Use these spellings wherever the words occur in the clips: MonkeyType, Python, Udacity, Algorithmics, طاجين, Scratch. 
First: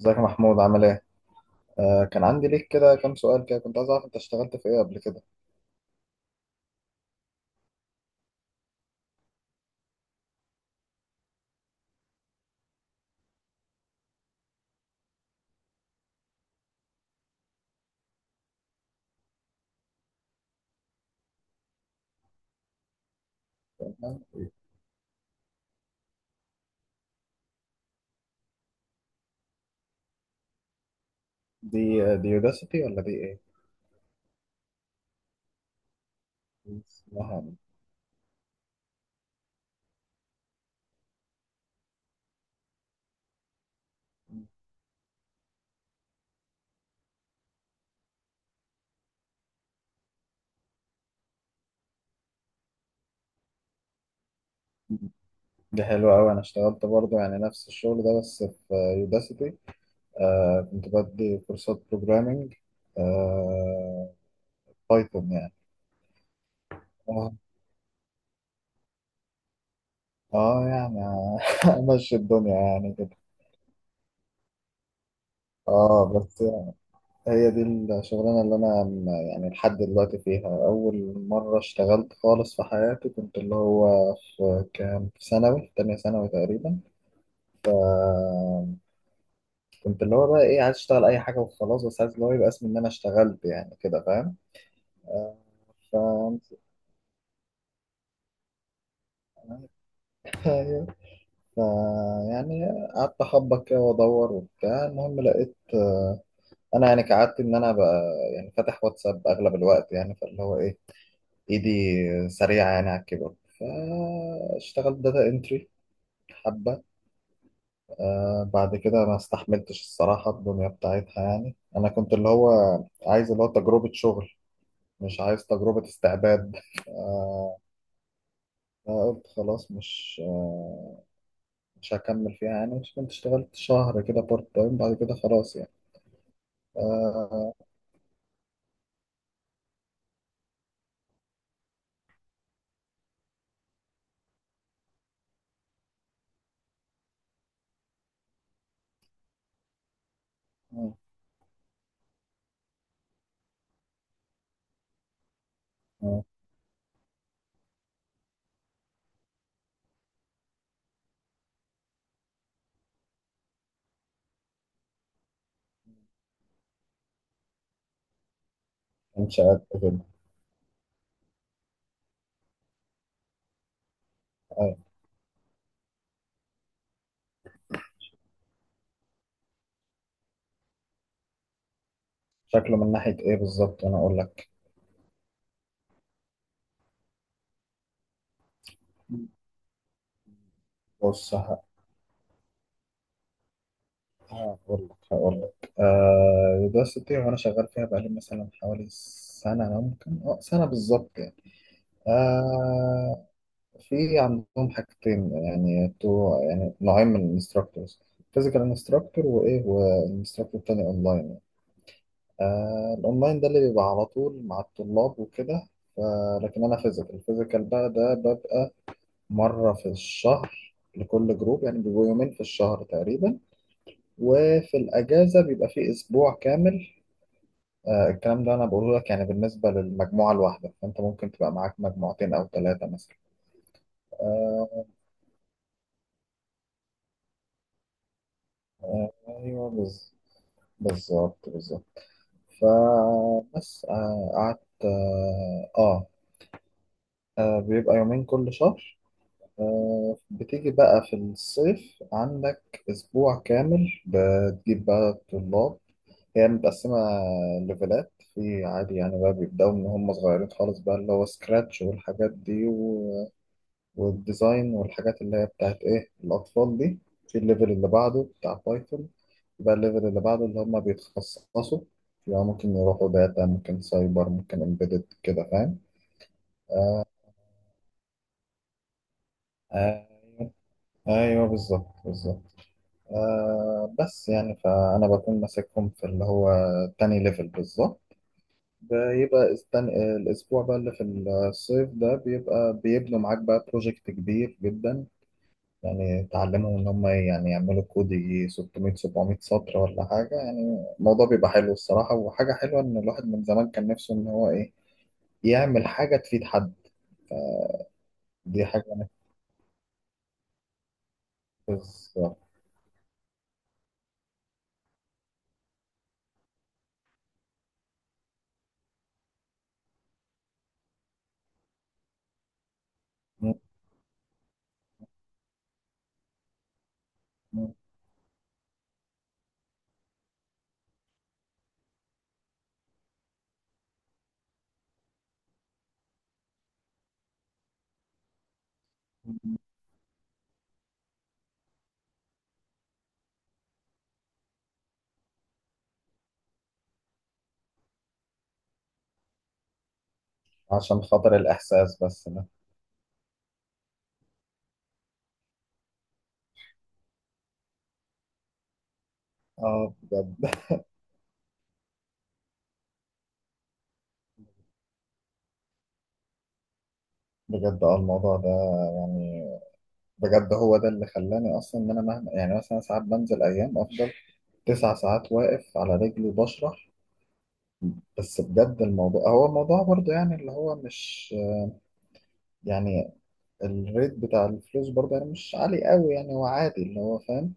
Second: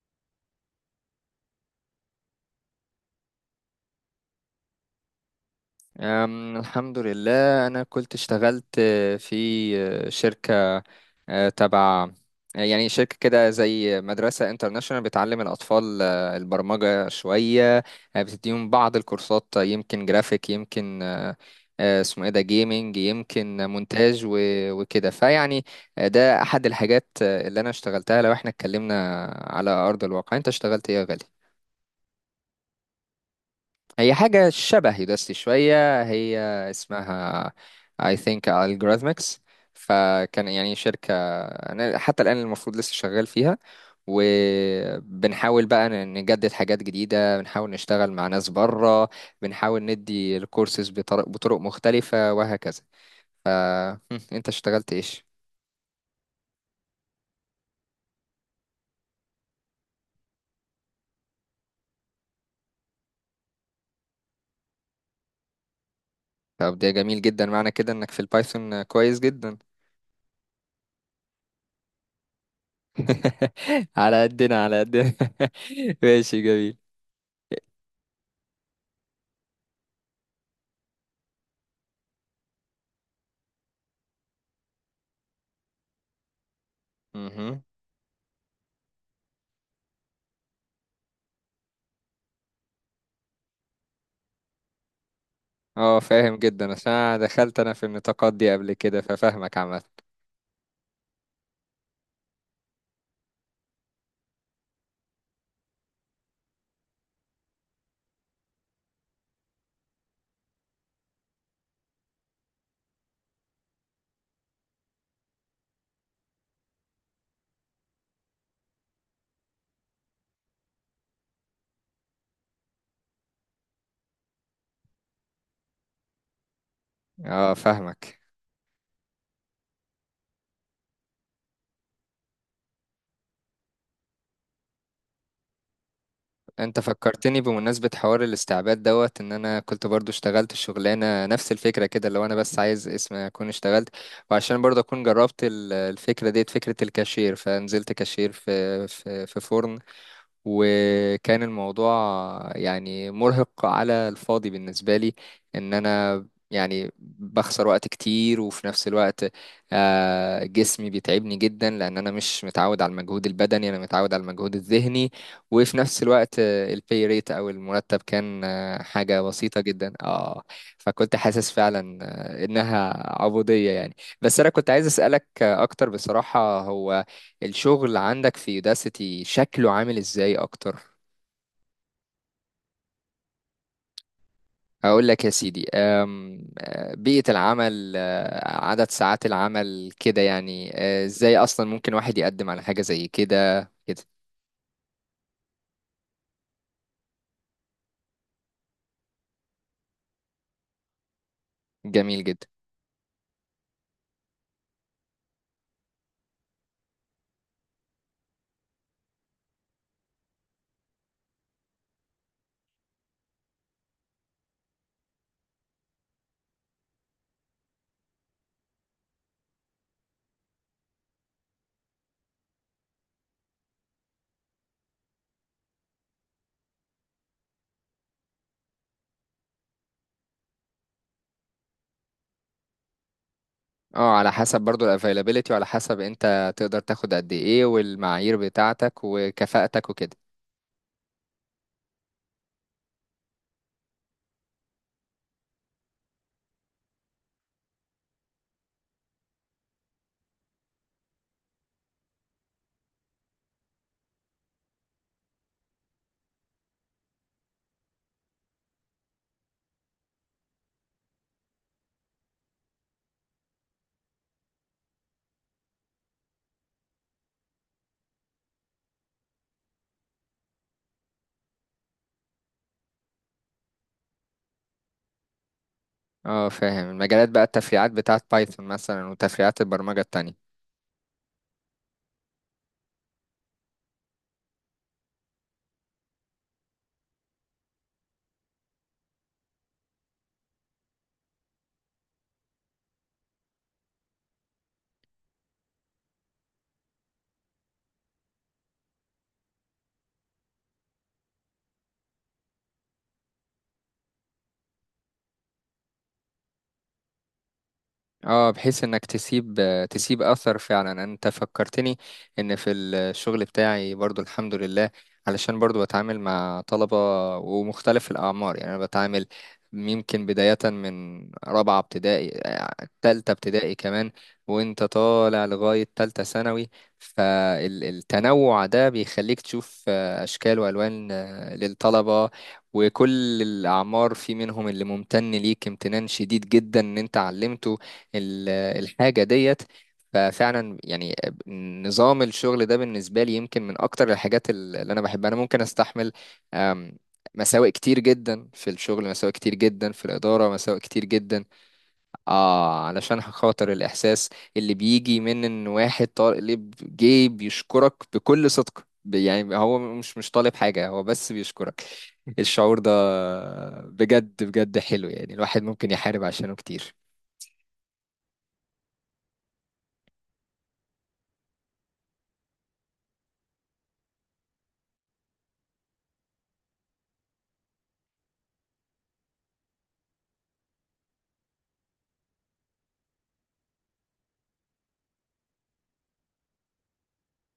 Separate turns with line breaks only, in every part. ازيك يا محمود، عامل ايه؟ كان عندي ليك كده كام سؤال، كده كنت عايز اعرف انت اشتغلت في ايه قبل كده؟
الحمد لله أنا كنت اشتغلت في شركة أه، تبع آه، يعني شركة كده زي مدرسة انترناشونال بتعلم الأطفال البرمجة شوية، بتديهم بعض الكورسات، يمكن جرافيك، يمكن أه، أه، اسمه ايه ده جيمنج، يمكن مونتاج وكده فيعني. ده أحد الحاجات اللي أنا اشتغلتها. لو احنا اتكلمنا على أرض الواقع، أنت اشتغلت ايه يا غالي؟
دي دي يوداسيتي ولا دي ايه؟
هي حاجة شبه يوداستي شوية، هي اسمها
اسمها
I think Algorithmics. فكان يعني شركة أنا حتى الآن المفروض لسه شغال فيها، وبنحاول بقى نجدد حاجات جديدة، بنحاول نشتغل مع ناس بره، بنحاول ندي الكورسز بطرق مختلفة وهكذا. ف أنت اشتغلت
إيه؟
إيش؟
دي حلوة أوي. أنا اشتغلت برضه، يعني نفس الشغل ده بس في يوداسيتي. كنت بدي كورسات بروجرامينج، آه بايثون يعني.
طب ده جميل
اه
جدا، معنى كده إنك في البايثون كويس جدا.
يعني أمشي الدنيا يعني كده.
على قدنا على قدنا.
اه
ماشي،
بس
جميل.
هي دي الشغلانة اللي أنا يعني لحد دلوقتي فيها، أول مرة اشتغلت خالص في حياتي. كنت اللي هو في كام، في ثانوي، في تانية ثانوي تقريبا.
مهم.
آه، كنت اللي هو بقى إيه، عايز أشتغل أي حاجة وخلاص، بس عايز اللي هو يبقى اسمي إن أنا اشتغلت، يعني كده فاهم. آه، ف
اه فاهم جدا، عشان أنا دخلت في النطاقات دي قبل كده، ففاهمك عامة.
ف- يعني قعدت أخبط كده وأدور وبتاع. المهم لقيت، أنا يعني كعادتي إن أنا بقى يعني فاتح واتساب أغلب الوقت، يعني فاللي هو إيه، ايدي سريعة يعني على الكيبورد، فاشتغلت داتا انتري حبة. بعد كده ما استحملتش الصراحة الدنيا بتاعتها، يعني انا كنت اللي هو عايز اللي هو تجربة شغل، مش عايز تجربة استعباد.
اه فاهمك.
فقلت خلاص، مش هكمل فيها. يعني مش كنت اشتغلت شهر كده بارت تايم، بعد كده خلاص يعني.
انت فكرتني
آه.
بمناسبة حوار الاستعباد دوت ان انا كنت برضو اشتغلت شغلانة نفس الفكرة كده، لو انا بس عايز اسم اكون اشتغلت، وعشان برضو اكون جربت الفكرة ديت، فكرة الكاشير، فنزلت كاشير في فرن.
آه.
وكان الموضوع يعني مرهق على الفاضي بالنسبة لي، ان
آه.
انا يعني بخسر وقت كتير، وفي نفس الوقت جسمي بيتعبني جدا لان انا مش متعود على المجهود البدني، انا متعود على المجهود الذهني. وفي نفس الوقت البي ريت او المرتب كان حاجة بسيطة
انشاءات
جدا
كده.
اه. فكنت حاسس فعلا انها عبودية يعني. بس انا كنت
أيوة.
عايز اسألك اكتر، بصراحة هو الشغل عندك في يوداسيتي شكله عامل ازاي اكتر؟
شكله من ناحية ايه بالظبط؟ انا اقول لك.
هقول لك يا سيدي، أم، أه، بيئة العمل، عدد ساعات العمل كده يعني،
بص،
ازاي اصلا ممكن واحد يقدم على حاجة زي كده كده.
هقول لك دلوقتي وانا شغال فيها بقالي مثلا حوالي سنة، ممكن سنة بالظبط يعني.
جميل جدا.
آه في عندهم حاجتين، يعني يعني نوعين من الانستراكتورز، فيزيكال انستراكتور، وايه، والانستراكتور التاني اونلاين. الاونلاين ده اللي بيبقى على طول مع الطلاب وكده. لكن انا فيزيكال، الفيزيكال بقى ده ببقى مرة في الشهر لكل جروب، يعني بيبقوا يومين في الشهر تقريبا، وفي الأجازة بيبقى فيه أسبوع كامل. الكلام ده انا بقوله لك يعني بالنسبه للمجموعه الواحده، فانت ممكن تبقى معاك مجموعتين او ثلاثه مثلا.
اه على حسب برضو
آه،
الافيلابيليتي، وعلى حسب انت تقدر تاخد قد ايه، والمعايير بتاعتك
ايوه،
وكفاءتك وكده.
بالظبط بالظبط. فبس، قعدت. بيبقى يومين كل شهر. بتيجي بقى في الصيف عندك اسبوع كامل، بتجيب بقى طلاب. هي متقسمة ليفلات، في عادي يعني بقى، بيبدأوا من هم صغيرين خالص، بقى اللي هو سكراتش والحاجات دي، والديزاين والحاجات اللي هي بتاعت ايه الاطفال دي. في الليفل اللي بعده بتاع بايثون. يبقى الليفل اللي بعده اللي هم بيتخصصوا، يبقى ممكن يروحوا داتا، ممكن سايبر، ممكن امبيدد، كده فاهم.
اه فاهم، المجالات بقى التفريعات بتاعت بايثون مثلا، وتفريعات البرمجة
آه.
التانية.
ايوه بالظبط بالظبط. بس يعني فانا بكون ماسكهم في اللي هو تاني ليفل بالظبط. بيبقى الاسبوع بقى اللي في الصيف ده بيبقى بيبنوا معاك بقى بروجكت كبير جدا. يعني تعلمهم إن هم يعني يعملوا كود يجي 600 700 سطر ولا حاجة. يعني الموضوع بيبقى حلو الصراحة، وحاجة حلوة إن الواحد من زمان كان نفسه إن هو إيه، يعمل حاجة تفيد حد.
اه
دي
بحيث انك
حاجة
تسيب اثر فعلا. انت فكرتني
نفس
ان في الشغل بتاعي برضو الحمد لله، علشان برضو بتعامل مع طلبة ومختلف الاعمار. يعني انا بتعامل يمكن بداية من رابعة ابتدائي، تالتة ابتدائي كمان، وانت طالع لغاية تالتة ثانوي. فالتنوع ده بيخليك تشوف اشكال والوان للطلبة وكل الأعمار. في منهم اللي ممتن ليك امتنان شديد جدا إن أنت علمته ال- الحاجة ديت. ففعلا يعني نظام الشغل ده بالنسبة لي يمكن من أكتر الحاجات اللي أنا بحبها. أنا ممكن أستحمل أم، مساوئ كتير جدا في الشغل، مساوئ كتير جدا في الإدارة، مساوئ
عشان
كتير
خاطر
جدا،
الإحساس بس ده.
آه علشان خاطر الإحساس اللي بيجي من إن واحد طالب اللي جاي بيشكرك بكل صدق. يعني هو مش
بجد
طالب حاجة، هو بس بيشكرك. الشعور ده بجد بجد حلو، يعني الواحد ممكن يحارب عشانه كتير.
بجد الموضوع ده يعني. بجد هو ده اللي خلاني أصلا، إن أنا مهما يعني مثلا ساعات بنزل أيام، أفضل 9 ساعات واقف على رجلي بشرح. بس بجد الموضوع هو الموضوع برضه، يعني اللي هو مش، يعني الريت بتاع الفلوس برضه يعني مش عالي قوي، يعني هو عادي اللي هو فاهم.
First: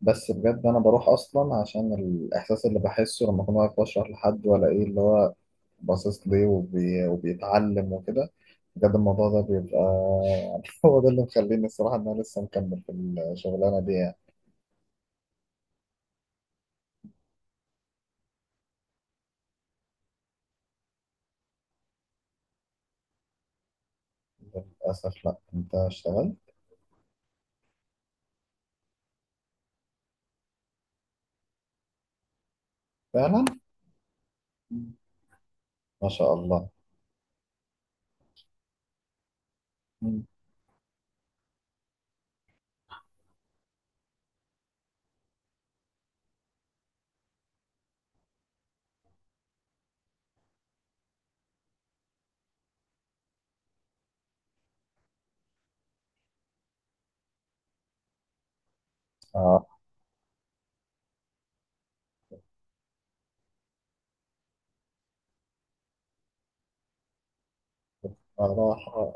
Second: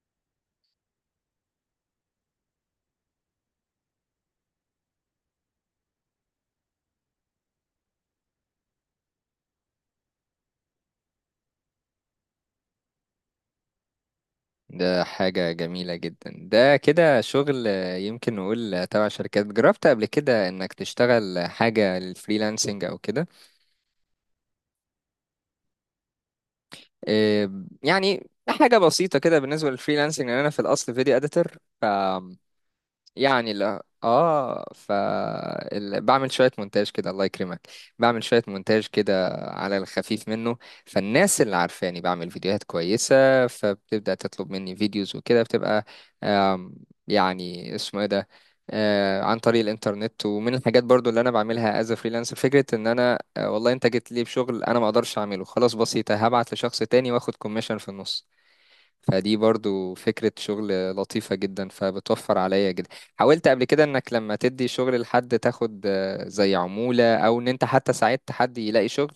بس بجد انا بروح اصلا عشان الاحساس اللي بحسه لما اكون واقف بشرح لحد، ولا ايه اللي هو باصص ليه، وبيتعلم وكده. بجد الموضوع ده بيبقى هو ده اللي مخليني الصراحة ان انا لسه مكمل في الشغلانة دي يعني.
ده حاجة جميلة جدا. ده كده شغل، يمكن نقول تبع شركات. جربت قبل كده انك تشتغل حاجة للفريلانسنج او كده؟
للأسف لا، انت اشتغلت.
يعني حاجة بسيطة كده بالنسبة للفريلانسنج، لأن انا في الاصل فيديو اديتور.
فعلا.
يعني لا اه.
ما
بعمل
شاء
شويه
الله.
مونتاج كده الله يكرمك، بعمل شويه مونتاج كده على
مم.
الخفيف منه. فالناس اللي عارفاني بعمل فيديوهات كويسه فبتبدا تطلب مني فيديوز وكده، بتبقى آم، يعني اسمه ايه ده، عن طريق الانترنت. ومن الحاجات برضو اللي انا بعملها از فريلانسر فكره ان انا والله انت جيت لي بشغل انا ما اقدرش اعمله، خلاص بسيطه، هبعت لشخص تاني واخد كوميشن في النص. فدي
آه.
برضو فكرة شغل لطيفة جدا، فبتوفر عليا جدا. حاولت قبل كده انك لما تدي شغل لحد تاخد زي عمولة، او ان انت حتى ساعدت حد
راح.
يلاقي شغل؟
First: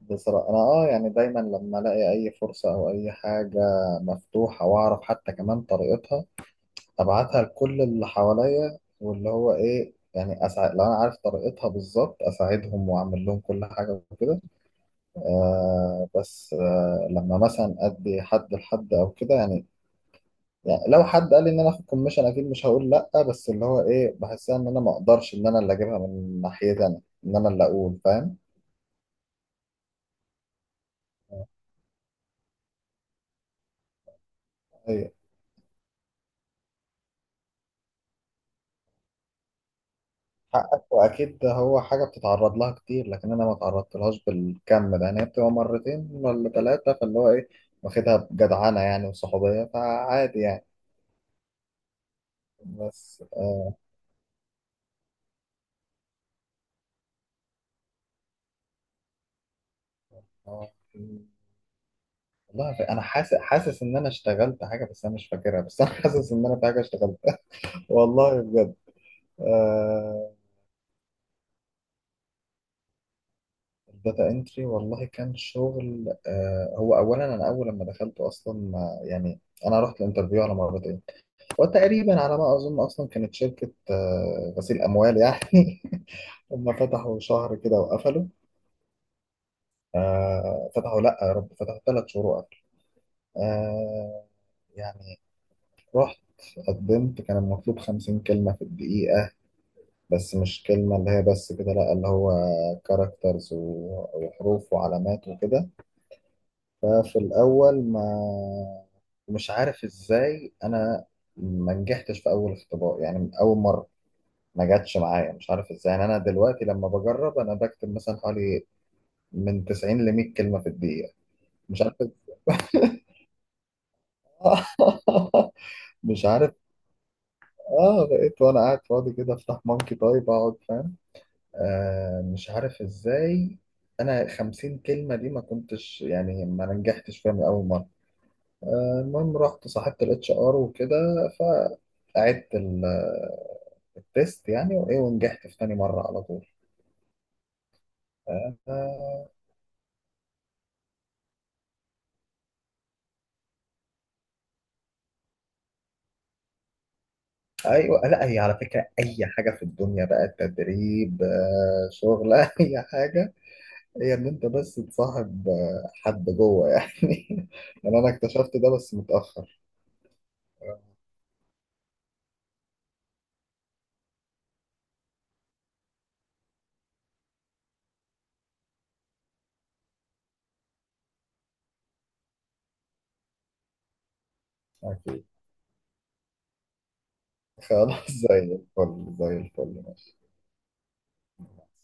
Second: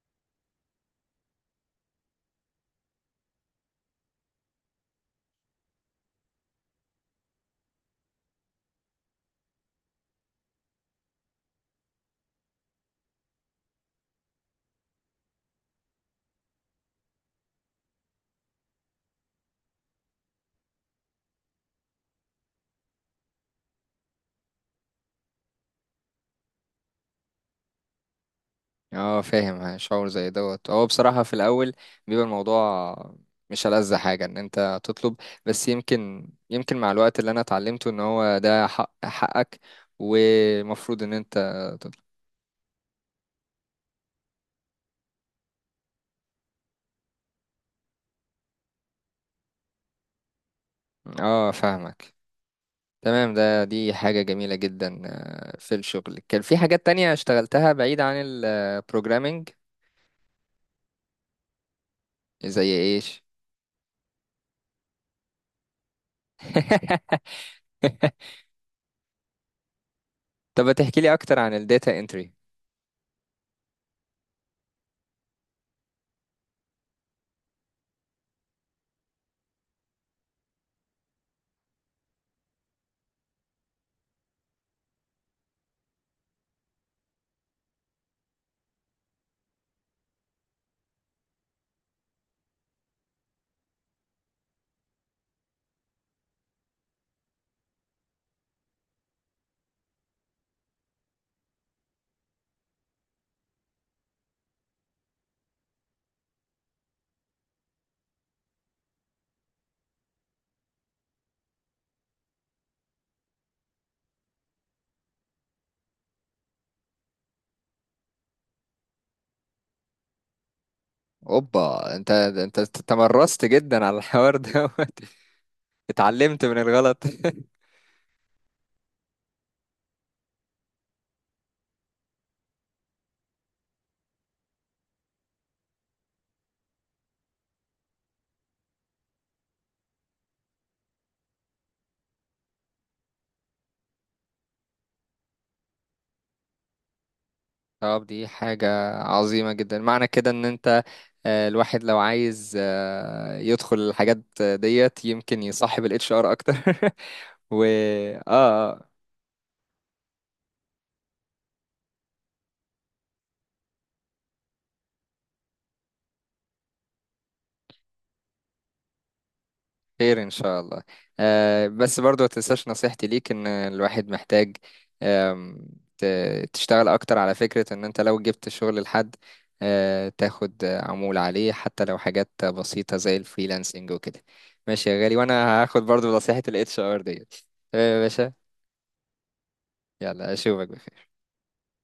بصراحة أنا يعني دايما لما ألاقي أي فرصة أو أي حاجة مفتوحة وأعرف حتى كمان طريقتها، أبعتها لكل اللي حواليا، واللي هو إيه يعني لو أنا عارف طريقتها بالظبط، أساعدهم وأعمل لهم كل حاجة وكده. بس لما مثلا أدي حد لحد أو كده يعني لو حد قال لي ان انا اخد كوميشن، اكيد مش هقول لا. بس اللي هو ايه، بحسها ان انا ما اقدرش ان انا اللي اجيبها من ناحيتي انا، ان انا اللي اقول فاهم.
اه فاهم شعور زي دوت. هو بصراحة في الاول بيبقى الموضوع مش ألذ حاجة ان انت تطلب، بس يمكن مع الوقت اللي انا اتعلمته ان هو ده حق، حقك،
حقك،
ومفروض ان انت
واكيد هو
تطلب.
حاجه بتتعرض لها كتير، لكن انا ما تعرضت لهاش بالكم ده. يعني هي بتبقى مرتين ولا ثلاثه، فاللي هو ايه، واخدها بجدعنه يعني وصحوبيه، فعادي يعني.
اه فاهمك.
بس
تمام، ده
آه.
دي حاجة جميلة جدا. في الشغل كان في حاجات تانية اشتغلتها بعيد عن البروجرامينج؟
آه، والله
زي
انا
ايش؟
حاسس حاسس ان انا اشتغلت حاجه، بس انا مش فاكرها، بس انا حاسس ان انا في حاجه اشتغلتها. والله بجد آه.
طب تحكي لي اكتر عن الداتا انتري.
الداتا انتري، والله كان شغل. هو اولا انا اول لما دخلته اصلا يعني، انا رحت الانترفيو على مرتين، وتقريبا على ما اظن اصلا كانت شركه غسيل اموال يعني. هم فتحوا شهر كده وقفلوا. فتحوا، لا يا رب! فتحوا 3 شهور وقفلوا. آه، يعني رحت قدمت، كان المطلوب 50 كلمة في الدقيقة. بس مش كلمة اللي هي بس كده، لا اللي هو كاركترز وحروف وعلامات وكده. ففي الأول ما، مش عارف ازاي أنا ما نجحتش في أول اختبار يعني من أول مرة. ما جاتش معايا، مش عارف ازاي. يعني انا دلوقتي لما بجرب، انا بكتب مثلا حوالي من 90 ل 100 كلمه في الدقيقه. مش عارف
اوبا، انت تمرست جدا على الحوار ده.
مش
اتعلمت
عارف.
من الغلط.
اه بقيت وانا قاعد فاضي كده، افتح مونكي تايب اقعد، فاهم. مش عارف ازاي، انا 50 كلمه دي ما كنتش يعني ما نجحتش فيها من اول مره. المهم رحت صاحبت الاتش ار وكده، فقعدت التيست يعني وايه، ونجحت في تاني مره على طول.
طب دي حاجة
آه
عظيمة جدا، معنى كده ان انت الواحد لو عايز يدخل الحاجات ديت يمكن يصاحب الاتش ار اكتر. و
ايوه
اه،
لا، هي على
آه.
فكره اي حاجه في الدنيا بقى تدريب، شغل اي حاجه. هي ان انت بس تصاحب حد جوه يعني يعني انا اكتشفت ده بس متاخر.
خير ان شاء الله. آه بس برضو ما تنساش نصيحتي ليك، ان الواحد محتاج آم، تشتغل اكتر على فكرة ان انت لو جبت شغل لحد آه تاخد عمولة عليه، حتى لو حاجات بسيطة زي الفريلانسنج وكده. ماشي يا غالي،
اكيد.
وانا هاخد برضو نصيحة الاتش ار ديت. تمام يا
خلاص
باشا،
زي الفل زي الفل.
يلا اشوفك بخير.
ماشي.